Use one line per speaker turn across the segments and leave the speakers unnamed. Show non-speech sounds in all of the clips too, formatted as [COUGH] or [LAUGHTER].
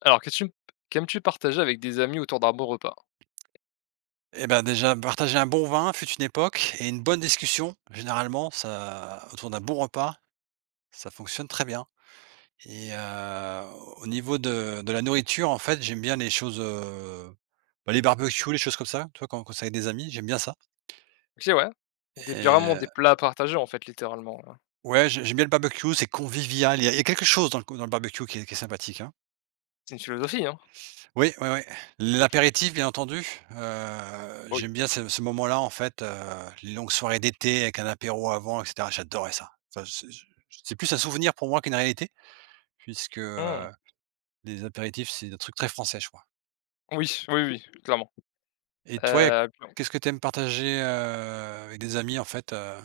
Alors, qu'est-ce que tu qu'aimes-tu partager avec des amis autour d'un bon repas?
Eh ben, déjà, partager un bon vin fut une époque et une bonne discussion, généralement, ça autour d'un bon repas, ça fonctionne très bien et au niveau de la nourriture, en fait, j'aime bien les choses, bah, les barbecues, les choses comme ça, tu vois? Quand c'est avec des amis, j'aime bien ça
OK, ouais. Ou des
et
vraiment des plats à partager, en fait, littéralement, hein.
ouais, j'aime bien le barbecue, c'est convivial. Il y a quelque chose dans le barbecue qui est sympathique, hein.
C'est une philosophie, hein?
Oui, oui, oui. L'apéritif, bien entendu.
Bah, oui.
J'aime bien ce moment-là, en fait, les longues soirées d'été avec un apéro avant et cetera, j'adorais ça. Enfin, c'est plus un souvenir pour moi qu'une réalité puisque,
Mmh.
les apéritifs, c'est un truc très français, je crois.
Oui, oui, oui, clairement.
Et toi, y a
Heu,
qu'est-ce que tu aimes partager, avec des amis, en fait,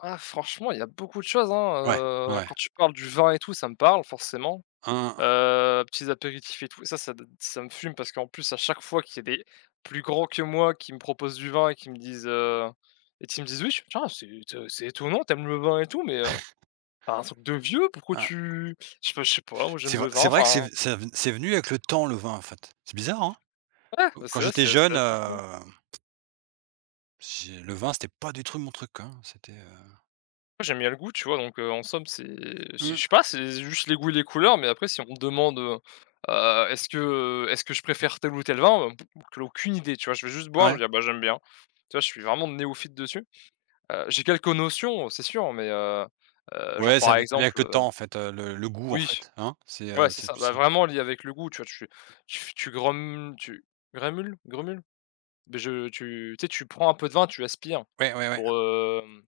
ah franchement, il y a beaucoup de choses, hein,
Ouais, ouais.
quand tu parles du vin et tout, ça me parle forcément.
Un.
Petits apéritifs et tout. Et ça, ça me fume parce qu'en plus, à chaque fois qu'il y a des plus grands que moi qui me proposent du vin et et qui me disent: «Oui, tiens, c'est étonnant, t'aimes le vin et tout, mais, enfin, un truc de vieux, pourquoi
Hein.
tu». Je sais pas moi j'aime
C'est
le
vrai
vin,
c'est vrai que
enfin,
c'est venu avec le temps, le vin, en fait. C'est bizarre, hein?
ouais,
Q
bah,
quand
c'est ça,
j'étais
c'est
jeune,
assez fou.
j'ai le vin, c'était pas du tout mon truc, hein. C'était,
Moi, j'aime bien le goût, tu vois? Donc, en somme, c'est je sais je
mmh,
sais pas, c'est juste les goûts et les couleurs, mais après si on me demande, heu: «Est-ce que, est-ce que je préfère tel ou tel vin?» Aucune idée, tu vois? Je vais juste boire, je
ouais.
vais dire: «Bah, j'aime bien». Tu vois? Je suis vraiment néophyte dessus. J'ai quelques notions, c'est sûr, mais genre,
Ouais, ça
par
vient ça vient avec
exemple,
le temps en fait, le goût en
oui,
fait, hein?
ouais, c'est
C'est
ça,
plus
bah,
ça.
vraiment lié avec le goût, tu vois? Tu tu tu grem tu grémules? Gremules? Mais je tu tu sais, tu prends un peu de vin, tu aspires
Ouais, ouais, ouais,
pour, hem,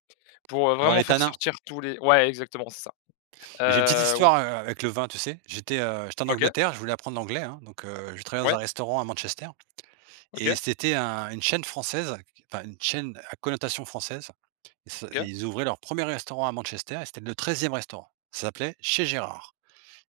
pour,
avoir
vraiment
les
faire
tanins
sortir tous les ouais, exactement, c'est ça.
et j'ai une petite
Ou
histoire, avec le vin, tu sais? J'étais en
OK,
Angleterre, je voulais apprendre l'anglais, hein, donc je travaillais dans un
ouais,
restaurant à Manchester et
OK,
c'était un une chaîne française, q enfin une chaîne à connotation française et ça et
OK.
ils ouvraient leur premier restaurant à Manchester et c'était le 13e restaurant. Ça s'appelait Chez Gérard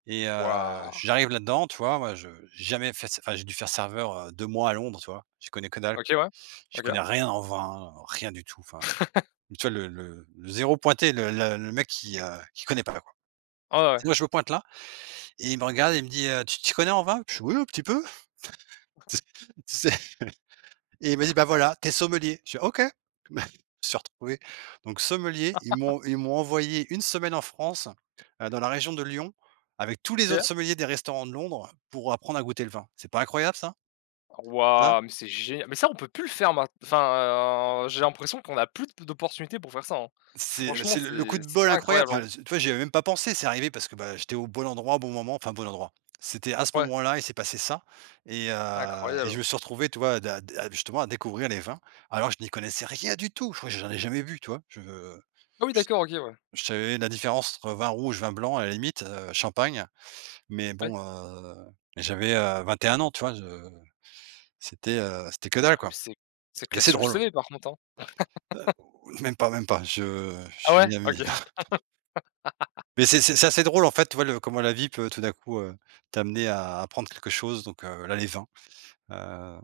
et
Waouh!
j'arrive là-dedans, tu vois? Moi, je j'ai jamais fait, enfin j'ai dû faire serveur, 2 mois à Londres, tu vois? Je connais que dalle.
OK, ouais.
Je
OK.
connais rien en vin, rien du tout, enfin.
[LAUGHS]
Tu vois le 0 pointé, le mec qui connaît pas quoi,
Ouais, ouais,
et moi je me pointe là, et il me regarde et il me dit: Tu t'y connais en vin?» Je fais: «Oui, un petit peu», [LAUGHS] tu sais? Et il m'a dit: «Bah voilà, t'es sommelier». Je suis «OK». [LAUGHS] Bah, je me suis retrouvé donc sommelier, ils m'ont envoyé une semaine en France, dans la région de Lyon avec tous les
OK.
autres sommeliers des restaurants de Londres pour apprendre à goûter le vin. C'est pas incroyable ça? Hein?
Waouh, mais c'est génial. Mais ça, on peut plus le faire maint enfin, j'ai l'impression qu'on a plus d'opportunités pour faire ça, hein.
C'est Bah,
Franchement,
c'est le coup
c'est
de
c'est
bol incroyable,
incroyable, hein.
enfin, tu vois, j'y avais même pas pensé, c'est arrivé parce que, bah, j'étais au bon endroit, au bon moment, enfin, bon endroit. C'était à ce
Ouais,
moment-là, il s'est passé ça, et heu et je
incroyable.
me suis retrouvé, tu vois, d'a d'a justement à découvrir les vins, alors que je n'y connaissais rien du tout. Je crois que j'en ai jamais bu, tu vois?
Ah oui,
Je
d'accord, OK, ouais.
je savais la différence entre vin rouge, vin blanc, à la limite, champagne, mais
Ouais.
bon, j'avais, 21 ans, tu vois? Je C'était, c'était que dalle,
Ah mais
quoi,
c'est
et
classe
c'est
sur le
drôle.
CV par contre, hein.
Heu, Même pas, même pas, je
Ah ouais?
suis
OK.
ami.
[LAUGHS]
Mais c'est assez drôle en fait, tu vois, le comment la vie peut tout d'un coup, t'amener à apprendre quelque chose, donc là, les vins, heu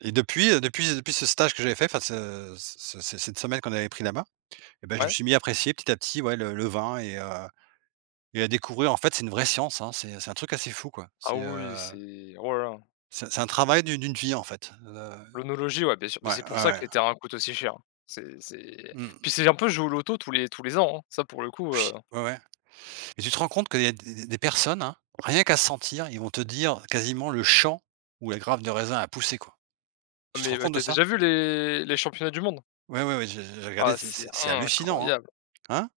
et depuis, depuis ce stage que j'avais fait, enfin ce ce ce cette semaine qu'on avait pris là-bas, eh bah, je me
Ouais.
suis mis à apprécier petit à petit, ouais, le vin, et à découvrir en fait c'est une vraie science, hein, c'est un truc assez fou quoi.
Ah
C'est,
oui,
heu,
c'est oh là là.
c'est c'est un travail d'une vie en fait,
L'onologie, ouais, bien sûr. Mais
ouais,
c'est
ouais,
pour ça que
ouais,
les terrains coûtent aussi cher, hein. C'est puis
mmh,
c'est un peu jouer au loto tous les ans, hein. Ça pour le coup,
ouais, ouais. Et tu te rends compte qu'il y a des personnes, hein, rien qu'à sentir, ils vont te dire quasiment le champ où la grappe de raisin a poussé quoi. Tu te
mais,
rends compte de
tu
ça?
déjà vu les championnats du monde?
Ouais, ouais, ouais, j'ai
Ah,
regardé, c'est
c'est
c'est c'est hallucinant, hein.
incroyable.
Hein?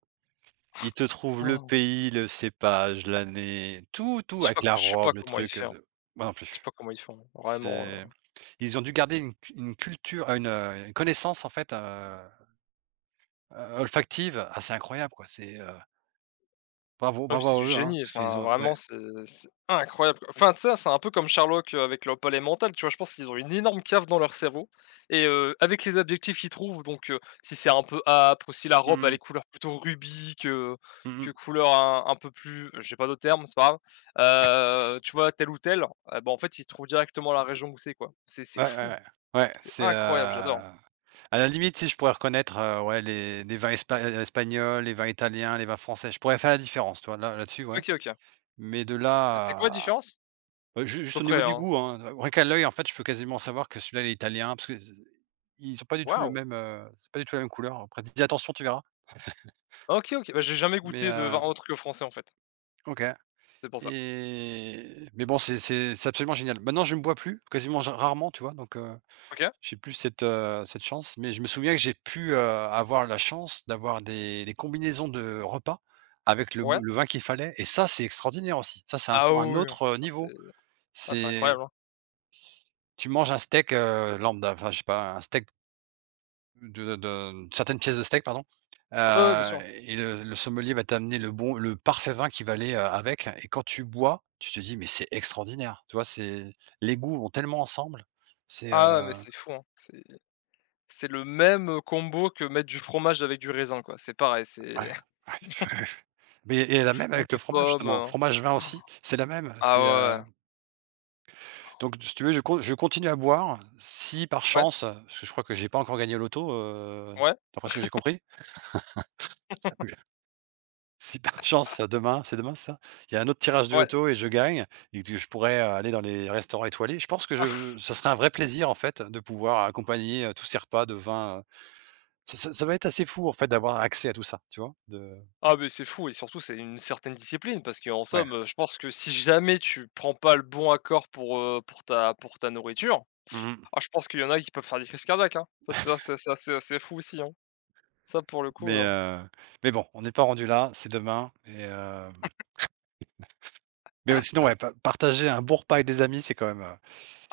Ils te trouvent le
Oh,
pays, le cépage, l'année, tout, tout,
je sais pas
avec la
je sais pas
robe, le
comment il
truc,
fait, hein.
de. Moi non
Je sais
plus.
pas comment ils font, vraiment.
C'est Ils ont dû garder une culture, une connaissance en fait, olfactive assez incroyable quoi. Bravo,
Ah mais
bravo
c'est du
à eux, hein,
génie,
parce qu'ils
enfin
ont ouais.
vraiment c'est incroyable. Enfin tu sais, c'est un peu comme Sherlock, avec leur palais mental, tu vois? Je pense qu'ils ont une énorme cave dans leur cerveau et avec les adjectifs qu'ils trouvent donc si c'est un peu âpre ou si la
Mmh
robe elle est
mh.
couleur plutôt rubis que
Mmh.
couleurs un peu plus j'ai pas d'autres termes, c'est pas grave. Tu vois tel ou tel, ah bah en fait ils trouvent directement la région où c'est quoi. C'est
Ouais, ouais,
fou,
ouais. Ouais,
c'est
c'est,
incroyable, j'adore.
à la limite, si je pourrais reconnaître, ouais, les vins espagnols, les vins italiens, les vins français, je pourrais faire la différence, toi. Là Là-dessus, ouais.
OK, OK.
Mais de là
C'est quoi la
à
différence?
ju
À
juste
peu
au niveau
près,
du
hein?
goût, hein, rien qu'à l'œil, en fait, je peux quasiment savoir que celui-là, il est italien parce que z ils ont pas du tout le
Waouh!
même, c'est pas du tout la même couleur. Après, dis attention, tu verras.
OK, OK. Bah, j'ai jamais
Mais,
goûté de vin autre que français, en fait.
OK.
C'est pour ça.
Et mais bon, c'est absolument génial. Maintenant, je ne bois plus, quasiment ja rarement, tu vois? Donc,
OK.
j'ai plus cette, cette chance, mais je me souviens que j'ai pu, avoir la chance d'avoir des combinaisons de repas avec
Ouais.
le vin qu'il fallait, et ça, c'est extraordinaire aussi. Ça, c'est
Ah
encore un
oui, oui,
autre,
ça c'est
niveau.
ah c'est
C'est
incroyable, hein.
Tu manges un steak, lambda, enfin je sais pas, un steak certaines pièces de steak pardon,
Ouais, ouais, bien
heu
sûr.
et le sommelier va t'amener le parfait vin qui va aller, avec, et quand tu bois, tu te dis: «Mais c'est extraordinaire!» Tu vois? C'est Les goûts vont tellement ensemble, c'est,
Ah, mais c'est fou, hein. C'est le même combo que mettre du fromage avec du raisin, quoi. C'est pareil,
ouais,
c'est [LAUGHS]
[LAUGHS] Mais, et la même
ou
avec le
des
fromage
pommes,
justement, fromage vin aussi, c'est la même,
ah
c'est,
ouais,
donc si tu veux je con je continue à boire si par
ouais.
chance, parce que je crois que j'ai pas encore gagné au loto,
Ouais,
d'après ce que j'ai compris. Si par chance, demain, c'est demain ça? Il y a un autre tirage de
ouais, ouais.
loto et je gagne et que je pourrais, aller dans les restaurants étoilés, je pense que
[LAUGHS]
je ça serait un vrai plaisir, en fait, de pouvoir accompagner, tous ces repas de vin, ça va être assez fou, en fait, d'avoir accès à tout ça, tu vois? De
Ah mais c'est fou et surtout c'est une certaine discipline parce qu'en
Ouais.
somme, je pense que si jamais tu prends pas le bon accord pour ta nourriture,
Mmh.
ah je pense qu'il y en a qui peuvent faire des crises cardiaques, hein. Ça, c'est ça, c'est ça, c'est assez fou aussi, hein. Ça pour le coup,
Mais
hein.
heu, mais bon, on n'est pas rendu là, c'est demain, et mais ouais, sinon, ouais, pa partager un bon repas avec des amis, c'est quand même,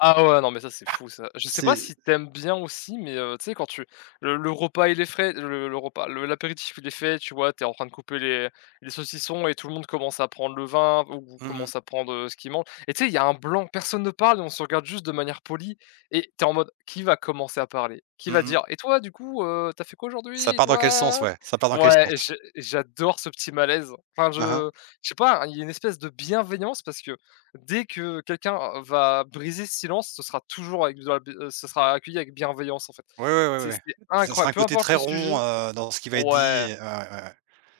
Ah ouais, non, mais ça, c'est fou ça. Je sais pas
c'est.
si t'aimes bien aussi, mais tu sais, quand tu le repas, il est frais, le repas, le l'apéritif, il est fait, tu vois? T'es en train de couper les saucissons et tout le monde commence à prendre le vin ou
Mmh mh.
commence à prendre, ce qu'il mange, et tu sais, il y a un blanc, personne ne parle et on se regarde juste de manière polie et t'es en mode: «Qui va commencer à parler? Qui va
Mmh.
dire: "Et toi, du coup, tu fait quoi
Ça
aujourd'hui? Et
part dans quel sens,
toi?»
ouais, ça part dans quel
Ouais,
sens?
et je j'adore ce petit malaise. Enfin,
Mmh.
je sais pas, hein, il y a une espèce de bienveillance parce que dès que quelqu'un va briser ce silence, ce sera toujours avec de la b ce sera accueilli avec bienveillance, en fait.
Ouais, ouais, ouais,
C'est
ouais.
c'est
Ce sera
incroyable,
un
peu
côté
importe
très
le sujet,
rond, dans ce qui va être
ouais.
dit, ouais, ouais, ouais.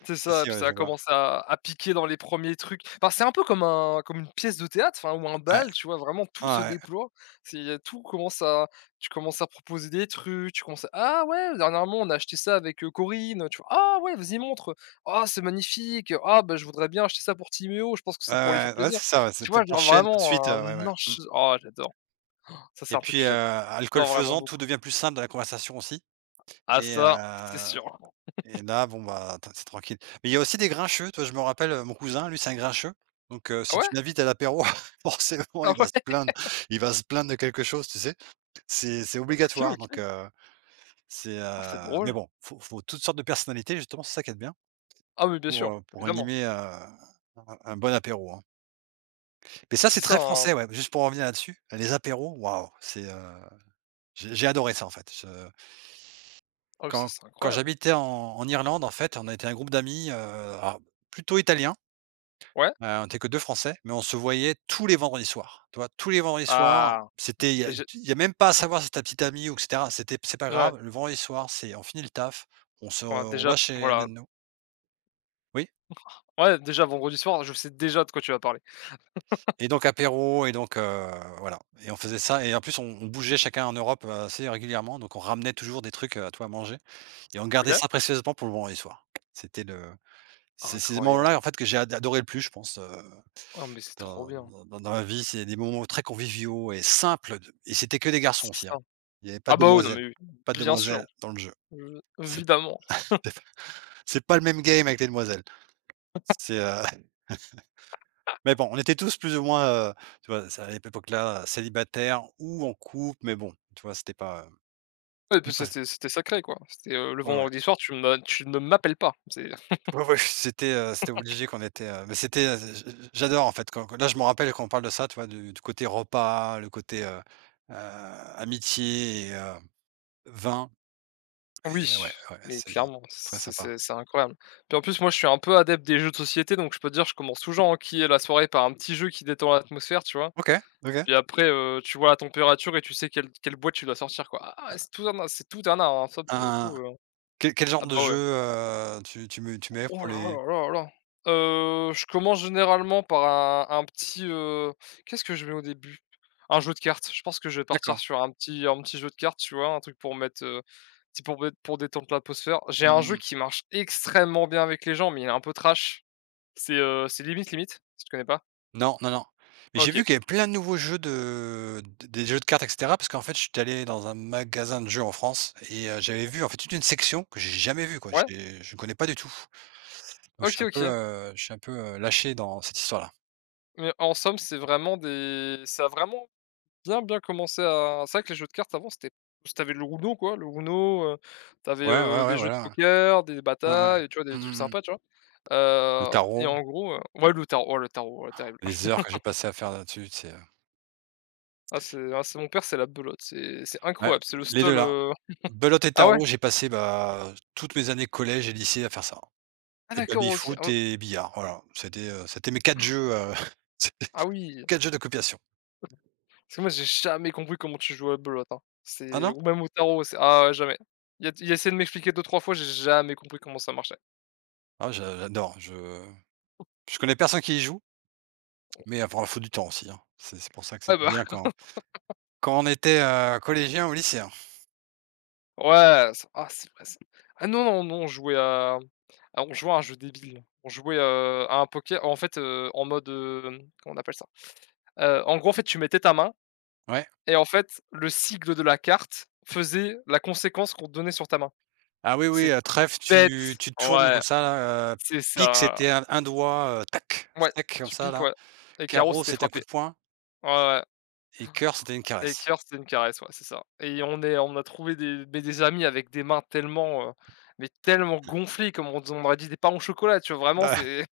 C'est
Si,
ça,
si,
puis
ouais,
ça a
je vois.
commencé à piquer dans les premiers trucs. Enfin, c'est un peu comme une pièce de théâtre, enfin, ou un
Ouais,
bal, tu vois? Vraiment
ouais,
tout se
ouais.
déploie. C'est tout commence à Tu commences à proposer des trucs, tu commences à: «Ah ouais, dernièrement, on a acheté ça avec, Corinne», tu vois? «Ah ouais, vas-y montre, ah c'est magnifique, ah bah, je voudrais bien acheter ça pour Timéo, je pense que ça
Ouais,
pourrait lui faire
ouais, ouais,
plaisir».
c'est ça, ouais, c'est
Tu
tu en
vois? Genre
tout de suite,
vraiment
ouais,
un
ouais,
ench oh j'adore. Ça, c'est
et
un truc
puis,
que j'adore
alcool
vraiment
faisant, tout
beaucoup.
devient plus simple dans la conversation aussi,
Ah
et
ça, c'est
heu
sûr.
et là, bon, bah, t c'est tranquille. Mais il y a aussi des grincheux, toi. Je me rappelle, mon cousin, lui, c'est un grincheux, donc
Ah
si tu
ouais?
l'invites à l'apéro, [LAUGHS] forcément,
Ah
il va se
ouais?
plaindre. Il va se plaindre de quelque chose, tu sais? C'est
OK,
obligatoire, donc
OK. Ah c'est
mais
drôle.
bon, faut toutes sortes de personnalités, justement, c'est ça qui est bien.
Ah oui, bien
Pour,
sûr,
heu, pour
évidemment.
animer, un bon apéro, hein. Mais ça, c'est
C'est ça,
très
hein.
français, ouais, juste pour revenir là-dessus, les apéros, waouh, c'est, j'ai adoré ça, en fait. Je
Ah oui, ça,
Quand
c'est incroyable.
j'habitais en Irlande, en fait, on était un groupe d'amis, alors plutôt italiens,
Ouais.
on était que 2 français, mais on se voyait tous les vendredis soirs, tu vois? Tous les vendredis soirs,
Ah,
c'était il y a
déjà
y a même pas à savoir si c'est ta petite amie ou et cetera, c'est pas
ouais,
grave, le vendredi soir, c'est on finit le taf,
ouais,
on
déjà,
va chez l'un
voilà.
de nous. Oui?
Ouais, déjà vendredi soir, je sais déjà de quoi tu vas parler.
Et donc apéro, voilà, et on faisait ça, et en plus on bougeait chacun en Europe, assez régulièrement, donc on ramenait toujours des trucs, tu vois, à manger, et on gardait
OK.
ça précieusement pour le vendredi soir. C'était le c'est ces moments-là,
Incroyable.
en fait, que j'ai ad adoré le plus, je pense,
Oh, mais c'est trop
dans
bien.
dans dans ma vie. C'est des moments très conviviaux et simples de et c'était que des garçons
C'est
aussi,
ça.
hein. Il y avait pas
Ah
de
bah, oui, non,
demoiselles,
mais
pas de
bien sûr,
demoiselles dans le jeu. C'est
évidemment.
c'est pas le même game avec les demoiselles. C'est, heu Mais bon, on était tous plus ou moins, tu vois, c'est à lépoque là célibataires ou en couple, mais bon, tu vois, c'était pas,
Ouais, puis
ça s
c'était sacré, quoi. C'était, le
ouais, ouais.
vendredi soir, tu ne m'appelles pas. C'est
Ouais, ouais, [LAUGHS] c'était obligé qu'on était, mais c'était, j'adore en fait quand là, je me rappelle quand on parle de ça, tu vois, du côté repas, le côté, heu, amitié et vin et
oui,
ouais, ouais,
mais
c'est
clairement,
très
c'est
sympa.
c'est c'est incroyable. Puis en plus, moi, je suis un peu adepte des jeux de société, donc je peux te dire, je commence toujours à enquiller la soirée par un petit jeu qui détend l'atmosphère, tu vois?
OK, OK.
Puis après, tu vois la température et tu sais quelle boîte tu dois sortir, quoi. Ah, c'est tout un art, hein, ça pour le
Un
coup,
Quel genre
ah
de
bah, ouais.
jeu, tu
Oh
mets
là
pour les
là là là là! Je commence généralement par un petit, qu'est-ce que je mets au début? Un jeu de cartes. Je pense que je vais partir
d'accord.
sur un petit jeu de cartes, tu vois? Un truc pour mettre, petit pour mettre pour détendre l'atmosphère. J'ai un jeu
Mmh.
qui marche extrêmement bien avec les gens, mais il est un peu trash. C'est Limite Limite, si tu connais pas?
Non, non, non. Mais j'ai
OK.
vu qu'il y avait plein de nouveaux jeux de d des jeux de cartes et cetera, parce qu'en fait, je suis allé dans un magasin de jeux en France, et j'avais vu en fait toute une section que j'ai jamais vue quoi,
Ouais,
j'ai je ne connais pas du tout. Donc
OK, OK.
je suis un peu, lâché dans cette histoire-là.
Mais en somme, c'est vraiment des ça a vraiment bien, bien commencé à c'est vrai que les jeux de cartes avant c'était plus tu avais le Uno quoi, le Uno, tu avais
Ouais, ouais, ouais,
des jeux de
voilà,
poker, des
ouais. Ouais, ouais.
batailles, tu vois? Des trucs
Mmh mmh.
sympas, tu vois?
Le
Et
tarot,
en gros, ouais le tarot, oh le tarot, terrible.
les
[LAUGHS]
heures que j'ai passées à faire là-dessus, c'est,
Ah, c'est mon père, c'est la belote, c'est
ouais,
incroyable, c'est le
les 2
seul,
là. Belote et
ah ouais?
tarot, j'ai passé, bah, toutes mes années collège et lycée à faire ça,
Ah
et
d'accord, OK.
baby-foot
Ah
et billard, voilà. C'était, c'était mes 4 jeux, [LAUGHS] c'était
ah oui,
4 jeux de cooptation.
parce que moi j'ai jamais compris comment tu joues à la belote, hein.
Ah
C'est
non?
ou même au tarot, c'est ah ouais jamais. Il a essayé de m'expliquer deux trois fois, j'ai jamais compris comment ça marchait.
Ah j'adore, je connais personne qui y joue, mais enfin, il faut du temps aussi, hein. C'est pour ça que
Ah
c'était bien
bah
quand on était, collégiens ou lycéens.
Ouais, ça ah c'est vrai ça. Ah non, non, non, on jouait à on jouait à un jeu débile. On jouait, à un poker en fait, en mode, comment on appelle ça? En gros, en fait, tu mettais ta main
Ouais.
et en fait, le sigle de la carte faisait la conséquence qu'on te donnait sur ta main.
Ah oui, oui,
C'est
trèfle,
bête!
tu tournes comme
Ouais,
ça là,
c'est
pique,
ça.
c'était un doigt, tac,
Ouais,
tac, comme
tu
ça
piques,
là,
ouais et Caro
carreau,
c'était
c'était un coup
frappé.
de poing,
Ouais, ouais.
et cœur, c'était une
Et
caresse.
cœur, c'est une caresse, ouais, c'est ça. Et on a trouvé des amis avec des mains tellement, mais tellement gonflées, comme on aurait dit des pains au chocolat, tu vois? Vraiment,
Ouais,
c'est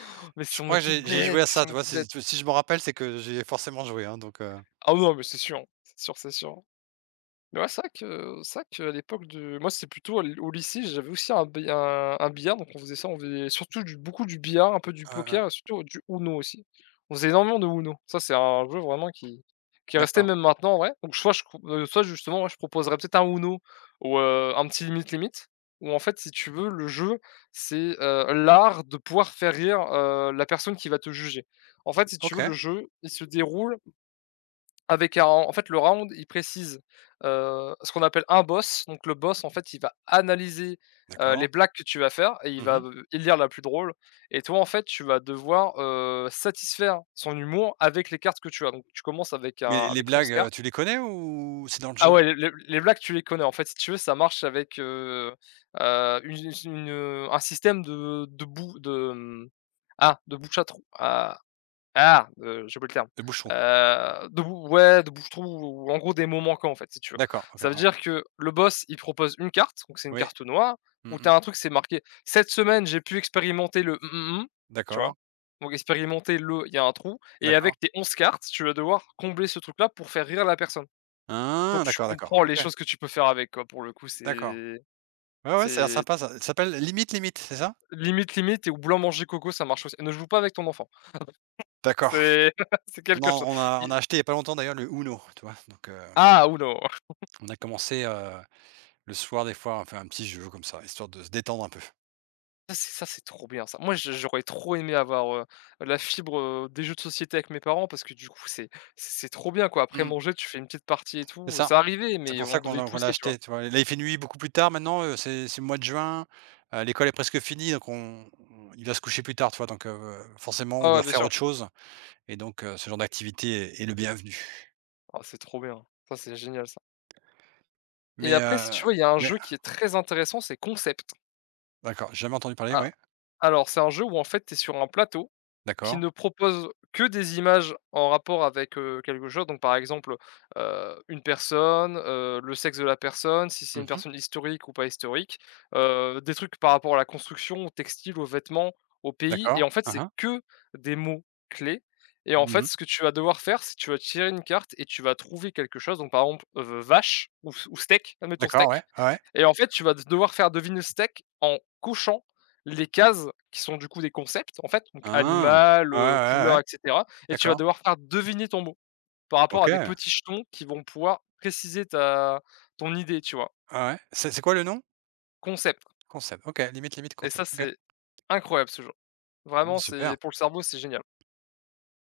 [LAUGHS] mais si
je
on
crois que
était
j'ai
bêtes,
joué à
qu'est-ce
ça,
qu'on
tu
était
vois? Si
bêtes.
si je me rappelle, c'est que j'ai forcément joué, hein, donc
Ah non, mais c'est sûr, c'est sûr, c'est sûr. Mais ouais, c'est vrai qu'à l'époque de moi, c'était plutôt l au lycée, j'avais aussi un bi un billard, donc on faisait ça, on faisait surtout du beaucoup du billard, un peu du
ouais, ouais,
poker et surtout du Uno aussi. On faisait énormément de Uno. Ça, c'est un jeu vraiment qui est resté
d'accord.
même maintenant en vrai. Donc soit justement, ouais, je proposerais peut-être un Uno ou un petit Limite Limite, où en fait, si tu veux, le jeu, c'est, l'art de pouvoir faire rire, la personne qui va te juger. En fait, si tu veux, le
OK,
jeu, il se déroule avec un en fait, le round, il précise, ce qu'on appelle un boss. Donc le boss, en fait, il va analyser, les
d'accord.
blagues que tu vas faire et il va,
Mmh.
élire la plus drôle et toi, en fait, tu vas devoir, satisfaire son humour avec les cartes que tu as. Donc tu commences
Mais les
avec 11
blagues,
cartes.
tu les connais ou c'est dans le
Ah
jeu?
ouais, les blagues, tu les connais, en fait, si tu veux, ça marche avec, un système de, de bouche à trou à ah! J'ai oublié le terme.
Le bouchon.
De bou ouais, de bouche-trou ou en gros des mots manquants, en fait, si tu veux.
D'accord, OK,
Ça veut
ouais.
dire que le boss, il propose une carte, donc c'est une
Oui.
carte noire,
Mmh
où
mh.
t'as un truc, c'est marqué: «Cette semaine, j'ai pu expérimenter le mmh, mmh, mmh», tu vois?
D'accord,
Donc expérimenter le il y a un trou et
d'accord.
avec tes 11 cartes, tu vas devoir combler ce truc-là pour faire rire la personne. Donc
Ah!
tu
D'accord, d'accord.
comprends les
OK,
choses que tu peux faire avec, quoi, pour le coup,
d'accord.
c'est
Ouais, ouais, ça a l'air
c'est
sympa ça. Ça s'appelle Limite Limite, c'est ça?
limite, limite et ou blanc-manger coco, ça marche aussi. Ne joue pas avec ton enfant.
D'accord.
C'est [LAUGHS] c'est quelque chose.
On
I
a acheté il y a pas longtemps d'ailleurs le UNO, tu vois? Donc
Ah! Ou non!
on a commencé, le soir des fois, on fait un petit jeu comme ça, histoire de se détendre un peu.
Ça c'est trop bien ça. Moi je j'aurais trop aimé avoir, la fibre, des jeux de société avec mes parents parce que du coup c'est trop bien quoi. Après
Mmh.
manger, tu fais une petite partie et
C'est
tout,
ça.
ça arrivait
C'est
mais
pour
on
ça
devait
qu'on l'a
pousser, tu vois?
acheté, tu vois? Là, il fait nuit beaucoup plus tard maintenant, c'est le mois de juin, l'école est presque finie, donc on il va se coucher plus tard, tu vois? Donc forcément, on
Ah ouais,
doit
bien
faire
sûr.
autre chose, et donc ce genre d'activité est le bienvenu.
Ah c'est trop bien. Ça c'est génial ça et
Mais,
après si tu veux, il y a un
mais
jeu qui est très intéressant, c'est Concept.
d'accord, j'ai jamais entendu parler,
Ah
ouais.
alors c'est un jeu où en fait, tu es sur un plateau qui
D'accord.
ne propose que des images en rapport avec, quelque chose. Donc par exemple, une personne, le sexe de la personne, si c'est une
Mmh.
personne historique ou pas historique, des trucs par rapport à la construction, au textile, aux vêtements, au pays et
D'accord.
en fait,
Hein,
c'est
hein.
que des mots clés et en fait,
Mmh.
ce que tu vas devoir faire, c'est que tu vas tirer une carte et tu vas trouver quelque chose. Donc par exemple, vache ou s ou steak, admettons
D'accord, ouais,
steak
ouais, ouais.
et en fait, tu vas devoir faire deviner le steak en cochant les cases qui sont du coup des concepts, en fait, donc
Ah!
animal,
Ouais, ouais, ouais,
couleur
ouais.
et cetera et tu vas
D'accord.
devoir faire deviner ton mot par rapport à des
OK.
petits jetons qui vont pouvoir préciser ta ton idée, tu vois?
Ah ouais. C'est quoi le nom?
Concept
Concept. OK, limite, limite,
et ça,
concept. OK.
c'est incroyable ce jeu.
Mmh,
Vraiment, c'est
super.
pour le cerveau, c'est génial.